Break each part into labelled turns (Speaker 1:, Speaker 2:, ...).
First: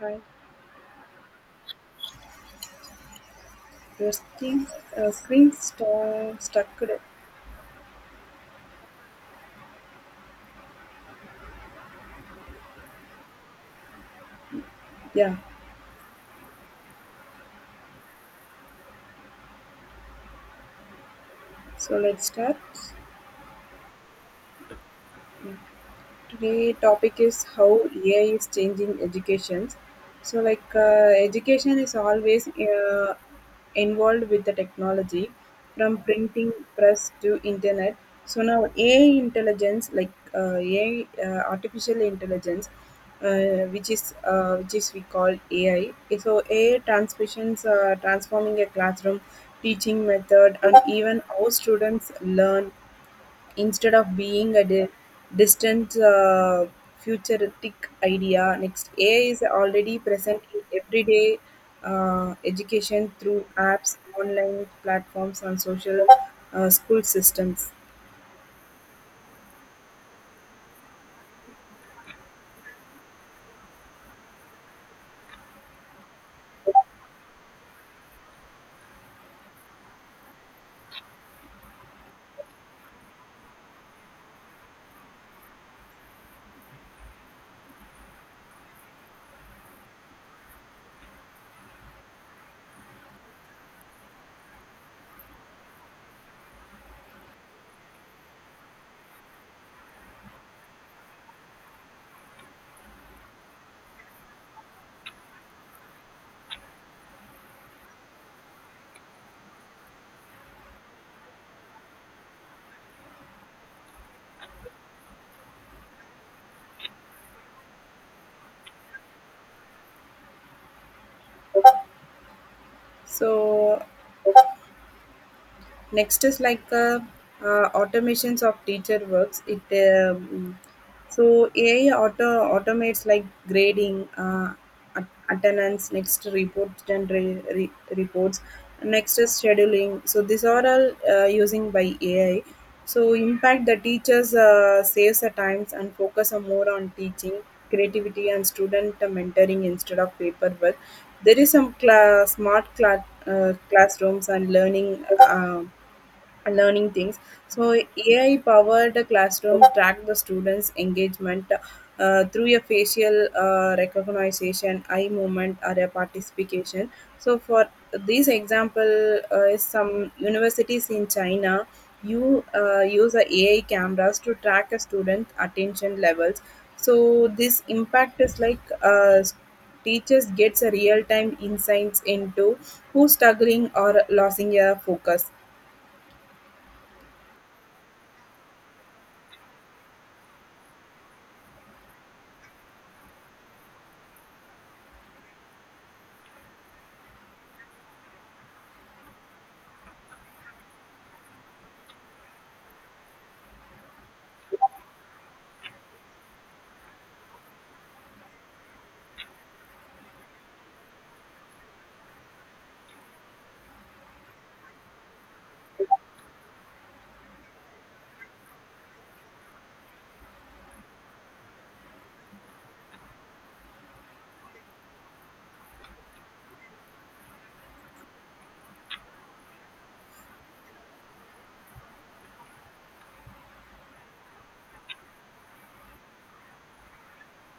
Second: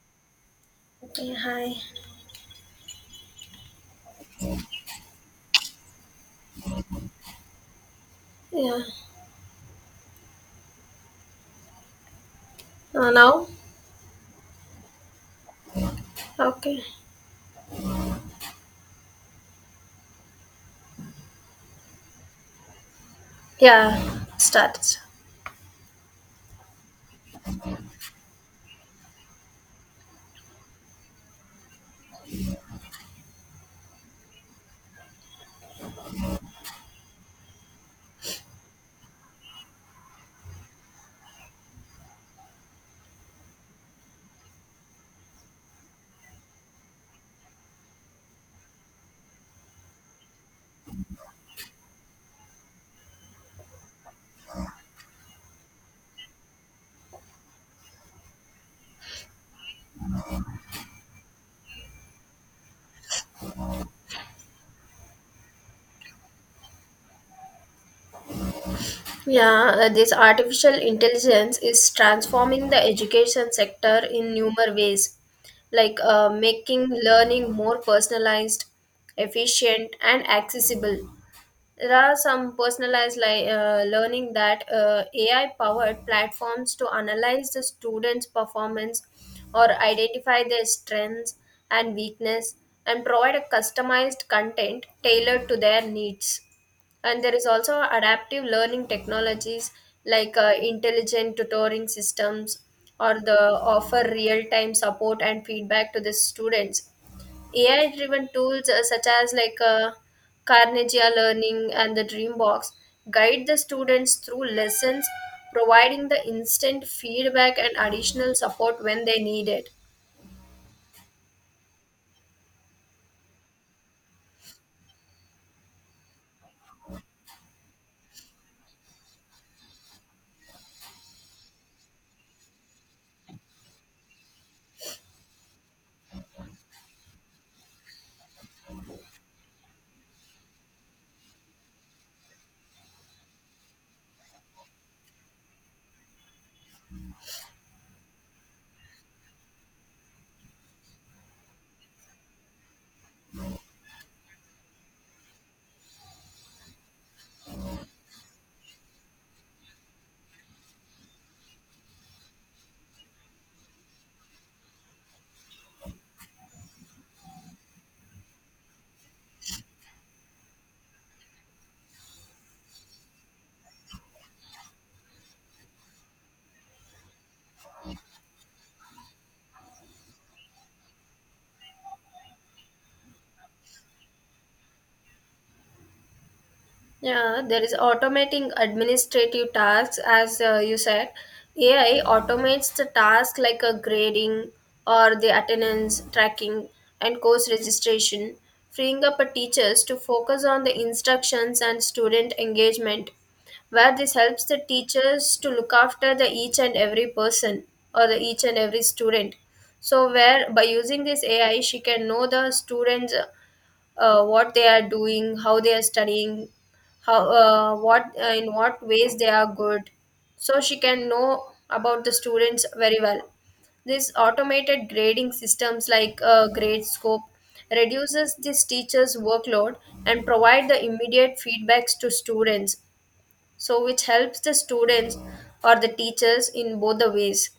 Speaker 1: Hi,
Speaker 2: Okay, hi.
Speaker 1: your screen, screen stuck.
Speaker 2: Yeah. Now?
Speaker 1: Yeah,
Speaker 2: Okay.
Speaker 1: so let's start.
Speaker 2: Yeah, start.
Speaker 1: Today topic is how AI is changing education. So like education is always involved with the technology from printing press to internet. So now AI intelligence like AI uh, artificial intelligence which is we call AI. So AI transmissions uh, transforming a classroom teaching method and even how students learn instead of being a distant futuristic idea. Next, AI is already present in everyday education through apps, online platforms, and social school systems.
Speaker 2: Yeah, this artificial intelligence is transforming the education sector in numerous ways, like making learning more personalized, efficient, and accessible. There are some learning that AI powered platforms to analyze the students' performance or identify their strengths and weakness and provide a customized content tailored to their needs. And there is also adaptive learning technologies like intelligent tutoring systems or the offer real time support and feedback to the students. AI-driven tools such as Carnegia Learning and the Dreambox guide the students through lessons, providing the instant feedback and additional support when they need it.
Speaker 1: So, next is like automations of teacher works it um, so AI automates like grading attendance, next report reports, next is scheduling. So these are all using by AI, so impact the teachers, saves the times and focus on more on teaching creativity and student mentoring instead of paperwork. There is some smart classrooms and learning uh, learning things. So AI powered classrooms track the students' engagement through a facial recognition, eye movement, or a participation. So for this example, is some universities in China you use a AI cameras to track a student attention levels. So this impact is like teachers gets a real time insights into who's struggling or losing a focus.
Speaker 2: Yeah, there is automating administrative tasks, as you said. AI automates the task like a grading or the attendance tracking and course registration, freeing up a teachers to focus on the instructions and student engagement, where this helps the teachers to look after the each and every person or the each and every student. So where by using this AI, she can know the students, what they are doing, how they are studying, how what in what ways they are good, so she can know about the students very well. This automated grading systems, like grade, reduces this teacher's workload and provide the immediate feedbacks to students, so which helps the students or the teachers in both the ways,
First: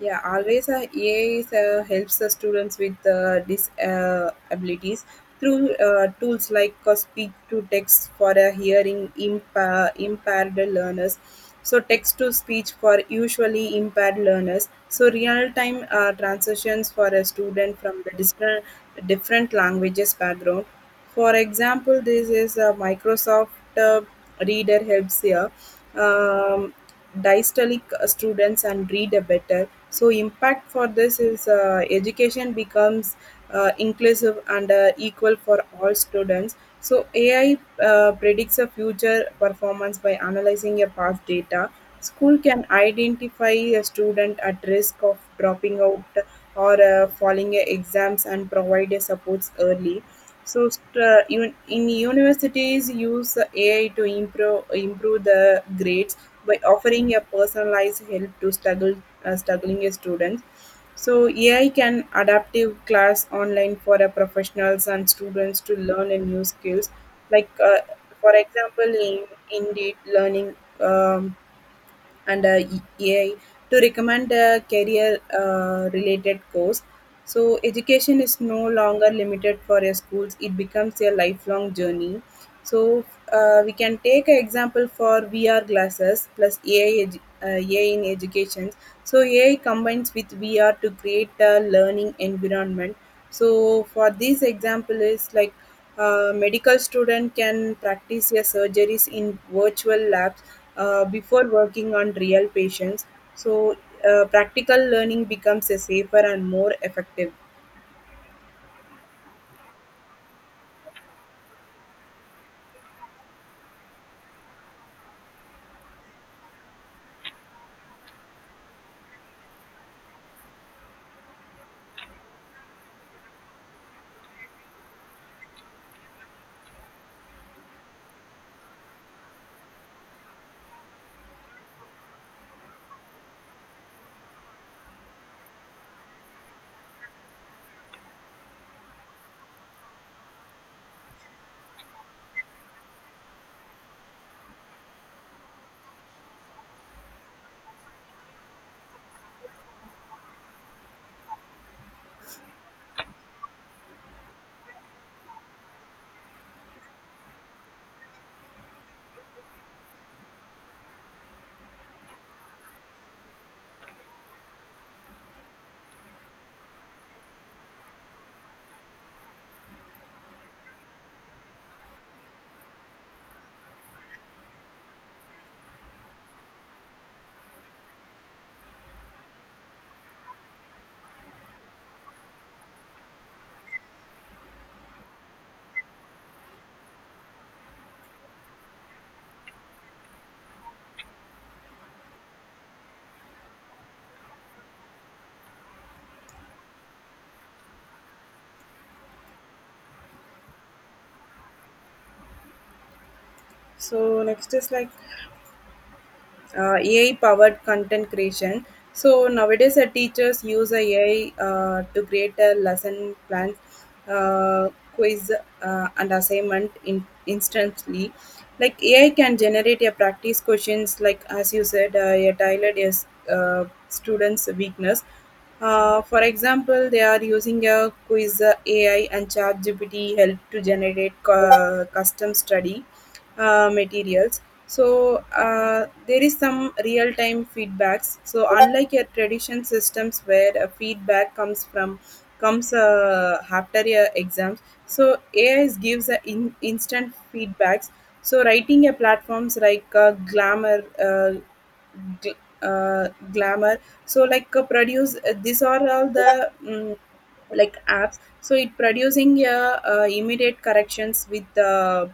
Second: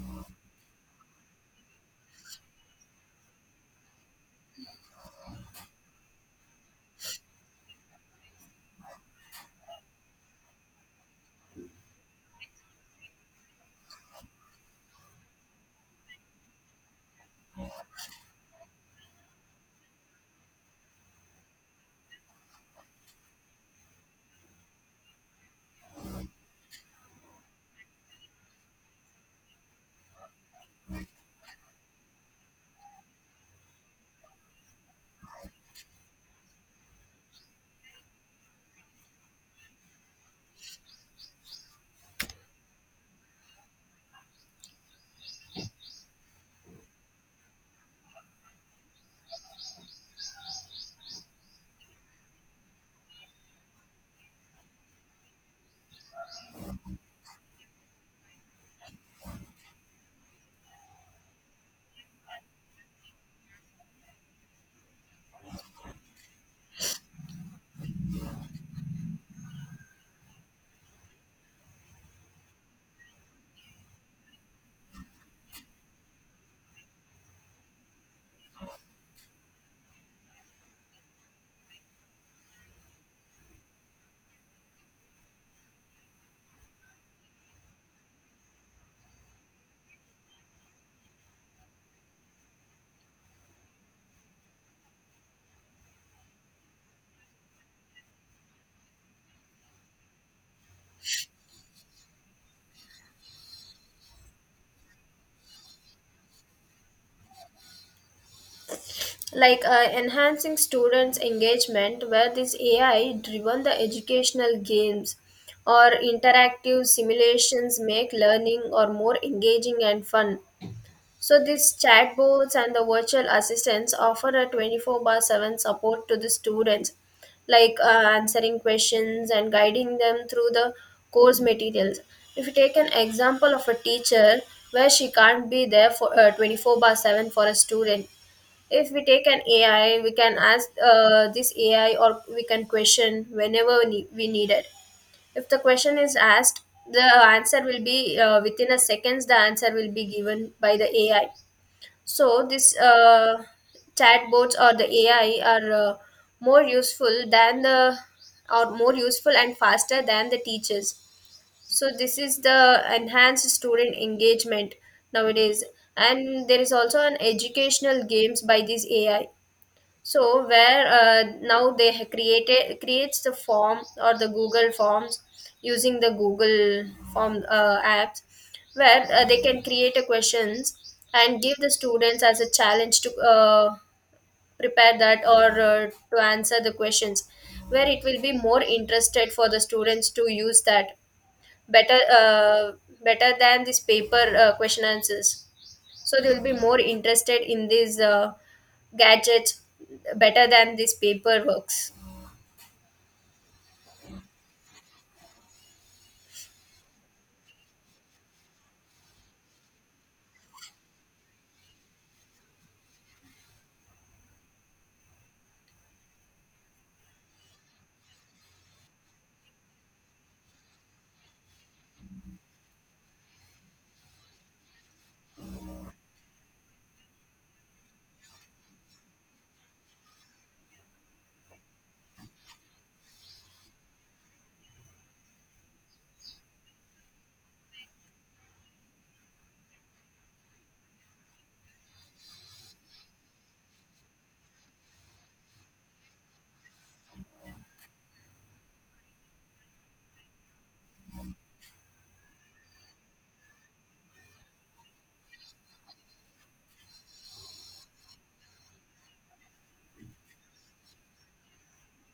Speaker 1: Yeah, always EA is, helps the students with disabilities through tools like speak to text for a hearing impaired learners. So text to speech for usually impaired learners. So real time transitions for a student from the different languages background. For example, this is a Microsoft uh, Reader helps here. Um, Dystalic students and read a better. So impact for this is education becomes inclusive and equal for all students. So AI predicts a future performance by analyzing a past data. School can identify a student at risk of dropping out or falling a exams and provide a supports early. So in universities, use AI to improve the grades by offering a personalized help to struggle struggling students. So AI can adaptive class online for a professionals and students to learn a new skills. Like uh, for example, in Indeed Learning um, and AI to recommend a career related course. So, education is no longer limited for your schools, it becomes a lifelong journey. So, we can take an example for VR glasses plus AI, AI in education. So, AI combines with VR to create a learning environment. So, for this example, is like a medical student can practice their surgeries in virtual labs before working on real patients. So, practical learning becomes a safer and more effective.
Speaker 2: like enhancing students engagement, where this AI driven the educational games or interactive simulations make learning or more engaging and fun. So these chatbots and the virtual assistants offer a 24/7 support to the students, like answering questions and guiding them through the course materials. If you take an example of a teacher where she can't be there for 24/7 for a student, if we take an AI, we can ask this AI, or we can question whenever we need it. If the question is asked, the answer will be within a seconds. The answer will be given by the AI, so this chatbots or the AI are more useful than the, or more useful and faster than the teachers. So this is the enhanced student engagement nowadays, and there is also an educational games by this AI, so where now they ha- created creates the form or the Google forms using the Google form apps, where they can create a questions and give the students as a challenge to prepare that, or to answer the questions, where it will be more interested for the students to use that better better than this paper question answers, so they will be more interested in these gadgets better than these paper works.
Speaker 1: So, next is like AI powered content creation. So nowadays, teachers use a AI to create a lesson plans, uh, quiz, and assignment in instantly. Like AI can generate a practice questions, like as you said, a tailored yes, students' weakness. For example, they are using a quiz AI and ChatGPT help to generate custom study materials. So there is some real time feedbacks, so unlike your tradition systems where feedback comes from comes after your exams. So AI gives a instant feedbacks. So writing a platforms like gl- uh, glamour, so like produce, these are all the like apps, so it producing immediate corrections with the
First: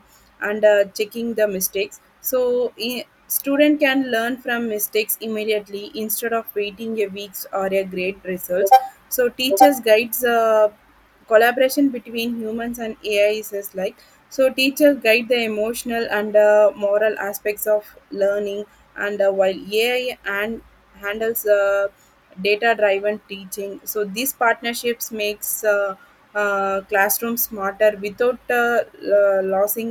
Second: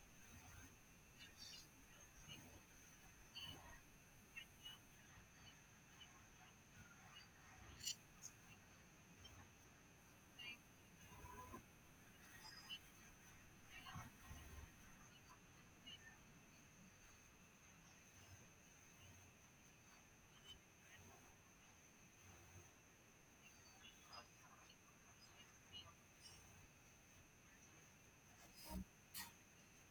Speaker 1: and checking the mistakes, so student can learn from mistakes immediately instead of waiting a weeks or a great results. So teachers guides collaboration between humans and AI is just like, so teachers guide the emotional and moral aspects of learning, and while AI and handles data driven teaching. So these partnerships makes classroom smarter without losing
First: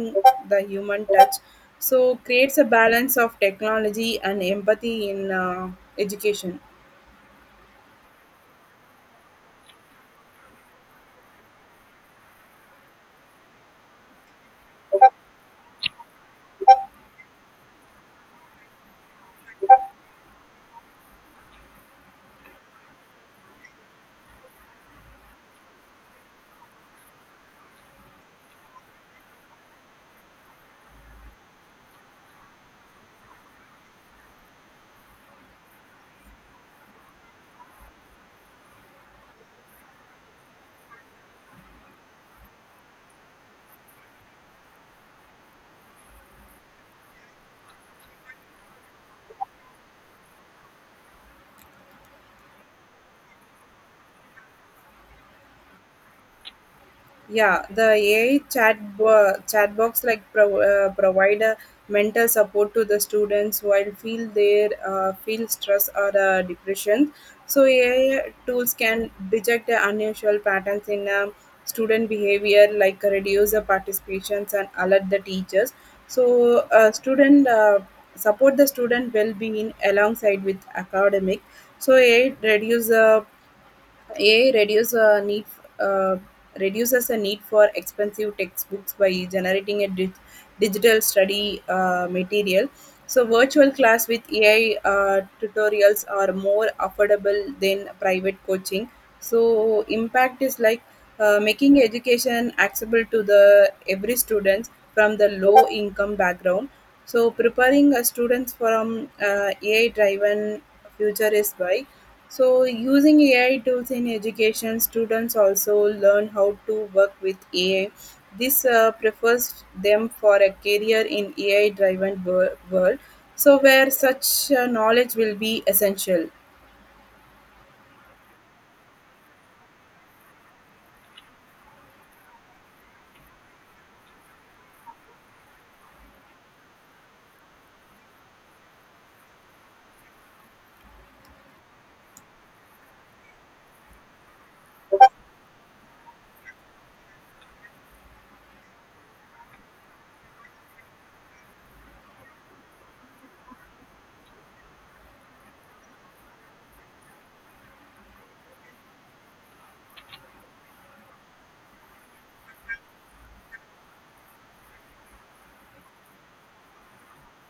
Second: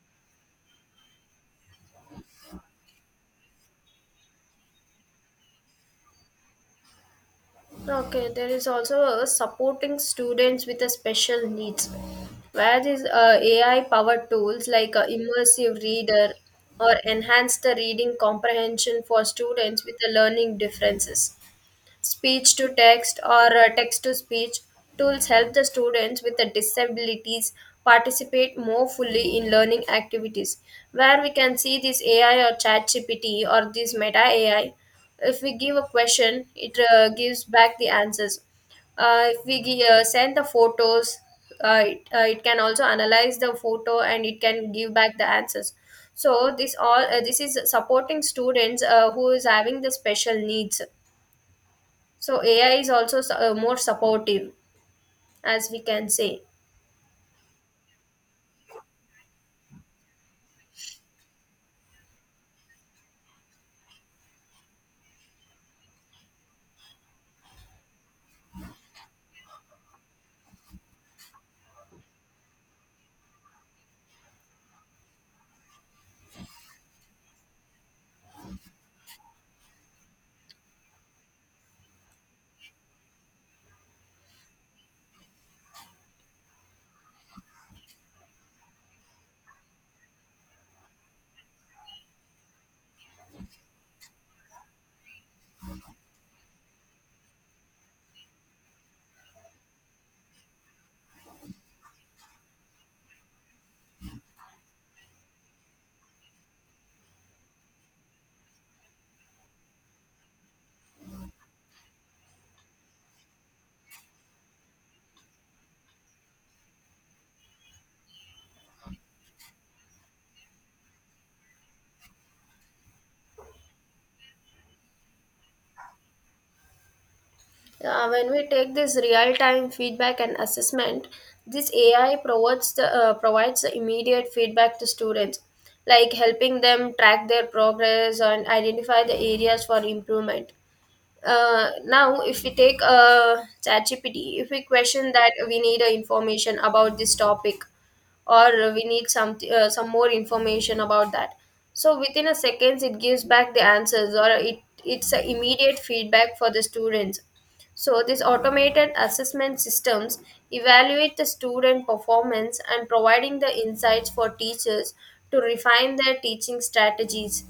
Speaker 1: the human touch. So creates a balance of technology and empathy in education.
Speaker 2: Okay, there is also a supporting students with a special needs, where these AI-powered tools like immersive reader or enhance the reading comprehension for students with the learning differences. Speech to text or text to speech tools help the students with the disabilities participate more fully in learning activities, where we can see this AI or chat gpt or this Meta AI, if we give a question, it gives back the answers. If we send the photos, it can also analyze the photo and it can give back the answers. So this all, this is supporting students who is having the special needs. So AI is also more supportive, as we can say.
Speaker 1: Yeah, the AI chat box like provide a mental support to the students while feel stress or depression. So AI tools can detect the unusual patterns in student behavior, like reduce the participations and alert the teachers. So student support the student well being alongside with academic. So AI uh, reduces the need for expensive textbooks by generating a digital study material. So, virtual class with AI tutorials are more affordable than private coaching. So, impact is like making education accessible to the every student from the low income background. So, preparing students from AI driven future is by, so, using AI tools in education, students also learn how to work with AI. This prefers them for a career in AI driven world, so where such knowledge will be essential.
Speaker 2: When we take this real-time feedback and assessment, this AI provides provides the immediate feedback to students, like helping them track their progress and identify the areas for improvement. Now if we take ChatGPT, if we question that we need information about this topic, or we need some more information about that, so within a seconds it gives back the answers, or it, it's a immediate feedback for the students. So these automated assessment systems evaluate the student performance and providing the insights for teachers to refine their teaching strategies,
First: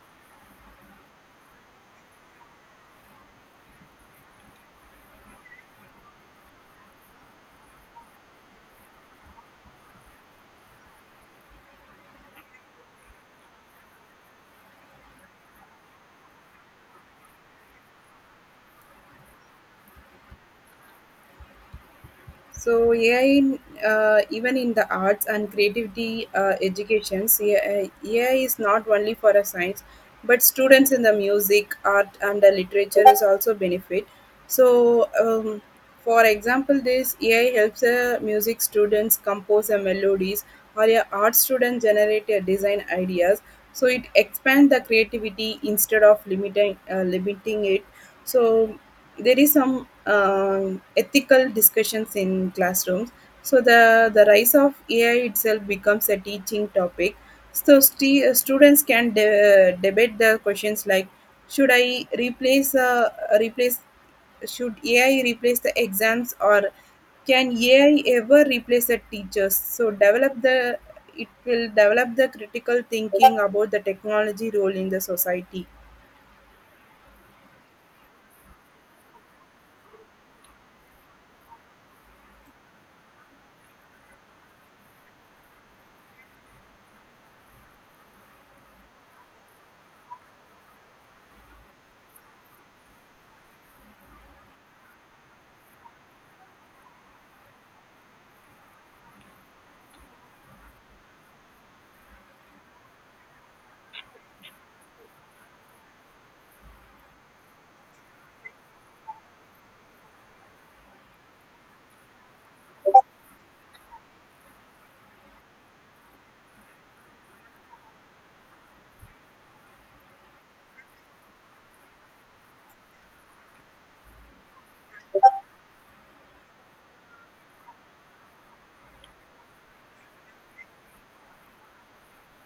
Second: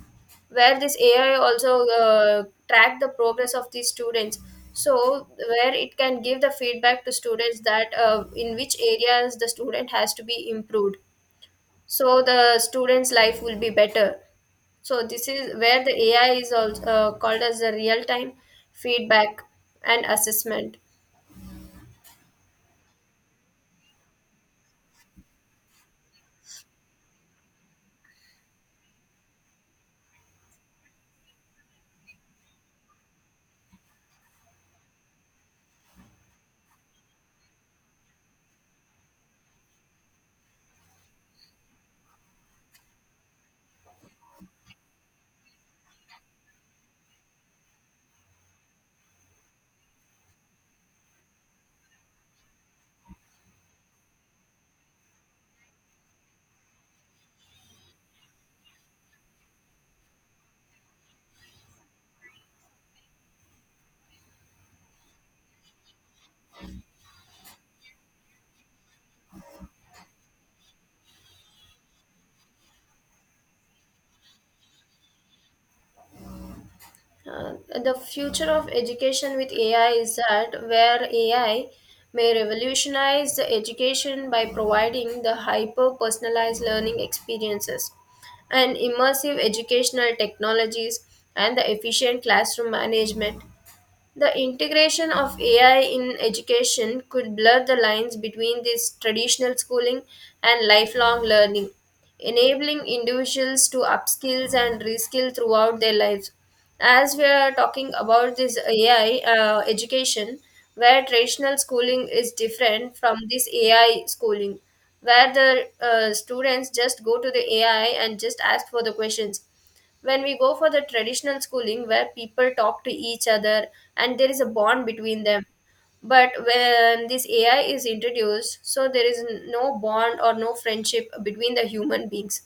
Speaker 2: where this AI also track the progress of these students. So where it can give the feedback to students that in which areas the student has to be improved, so the student's life will be better. So this is where the AI is also called as the real time feedback and assessment.
Speaker 1: So AI, even in the arts and creativity educations, AI, is not only for a science, but students in the music, art, and the literature is also benefit. So, for example, this AI helps music students compose a melodies, or a art student generate a design ideas. So it expands the creativity instead of limiting it. So there is some ethical discussions in classrooms. So the rise of AI itself becomes a teaching topic. So students can debate the questions like should I replace replace should AI replace the exams, or can AI ever replace the teachers? So develop the it will develop the critical thinking about the technology role in the society.
Speaker 2: Uh, the future of education with AI is that where AI may revolutionize the education by providing the hyper personalized learning experiences and immersive educational technologies and the efficient classroom management. The integration of AI in education could blur the lines between this traditional schooling and lifelong learning, enabling individuals to upskill and reskill throughout their lives. As we are talking about this AI education, where traditional schooling is different from this AI schooling, where the students just go to the AI and just ask for the questions. When we go for the traditional schooling, where people talk to each other and there is a bond between them, but when this AI is introduced, so there is no bond or no friendship between the human beings,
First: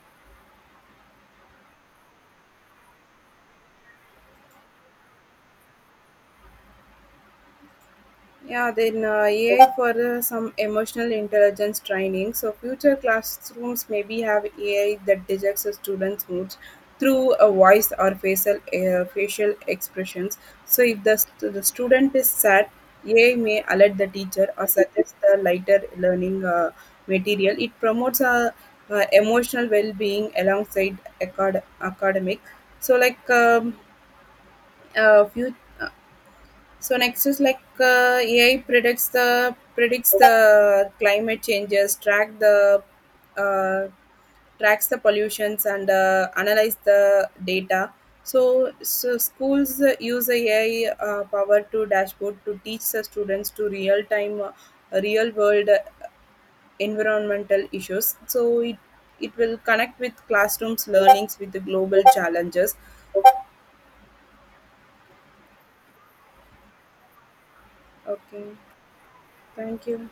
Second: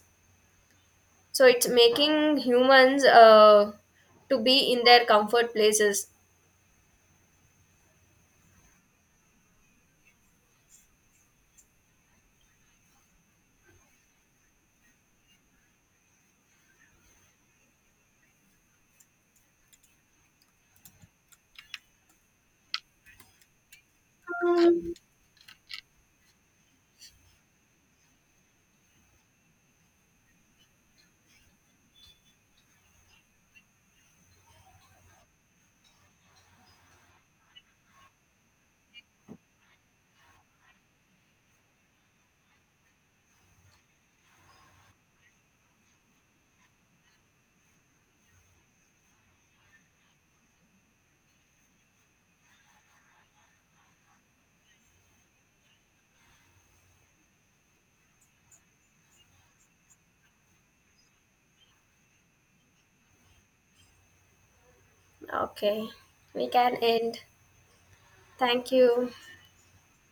Speaker 2: so it's making humans to be in their comfort places.
Speaker 1: Yeah, then AI for some emotional intelligence training. So future classrooms maybe have AI that detects the students' moods through a voice or facial expressions. So if the student is sad, AI may alert the teacher or suggest the lighter learning material. It promotes emotional well-being alongside academic. So like few. So next is like AI predicts the climate changes, uh, tracks the pollutions and analyze the data. So, schools use AI power to dashboard to teach the students to real time, real world environmental issues. So it will connect with classrooms learnings with the global challenges.
Speaker 2: Okay, we can end.
Speaker 1: Okay,
Speaker 2: Thank you.
Speaker 1: thank you.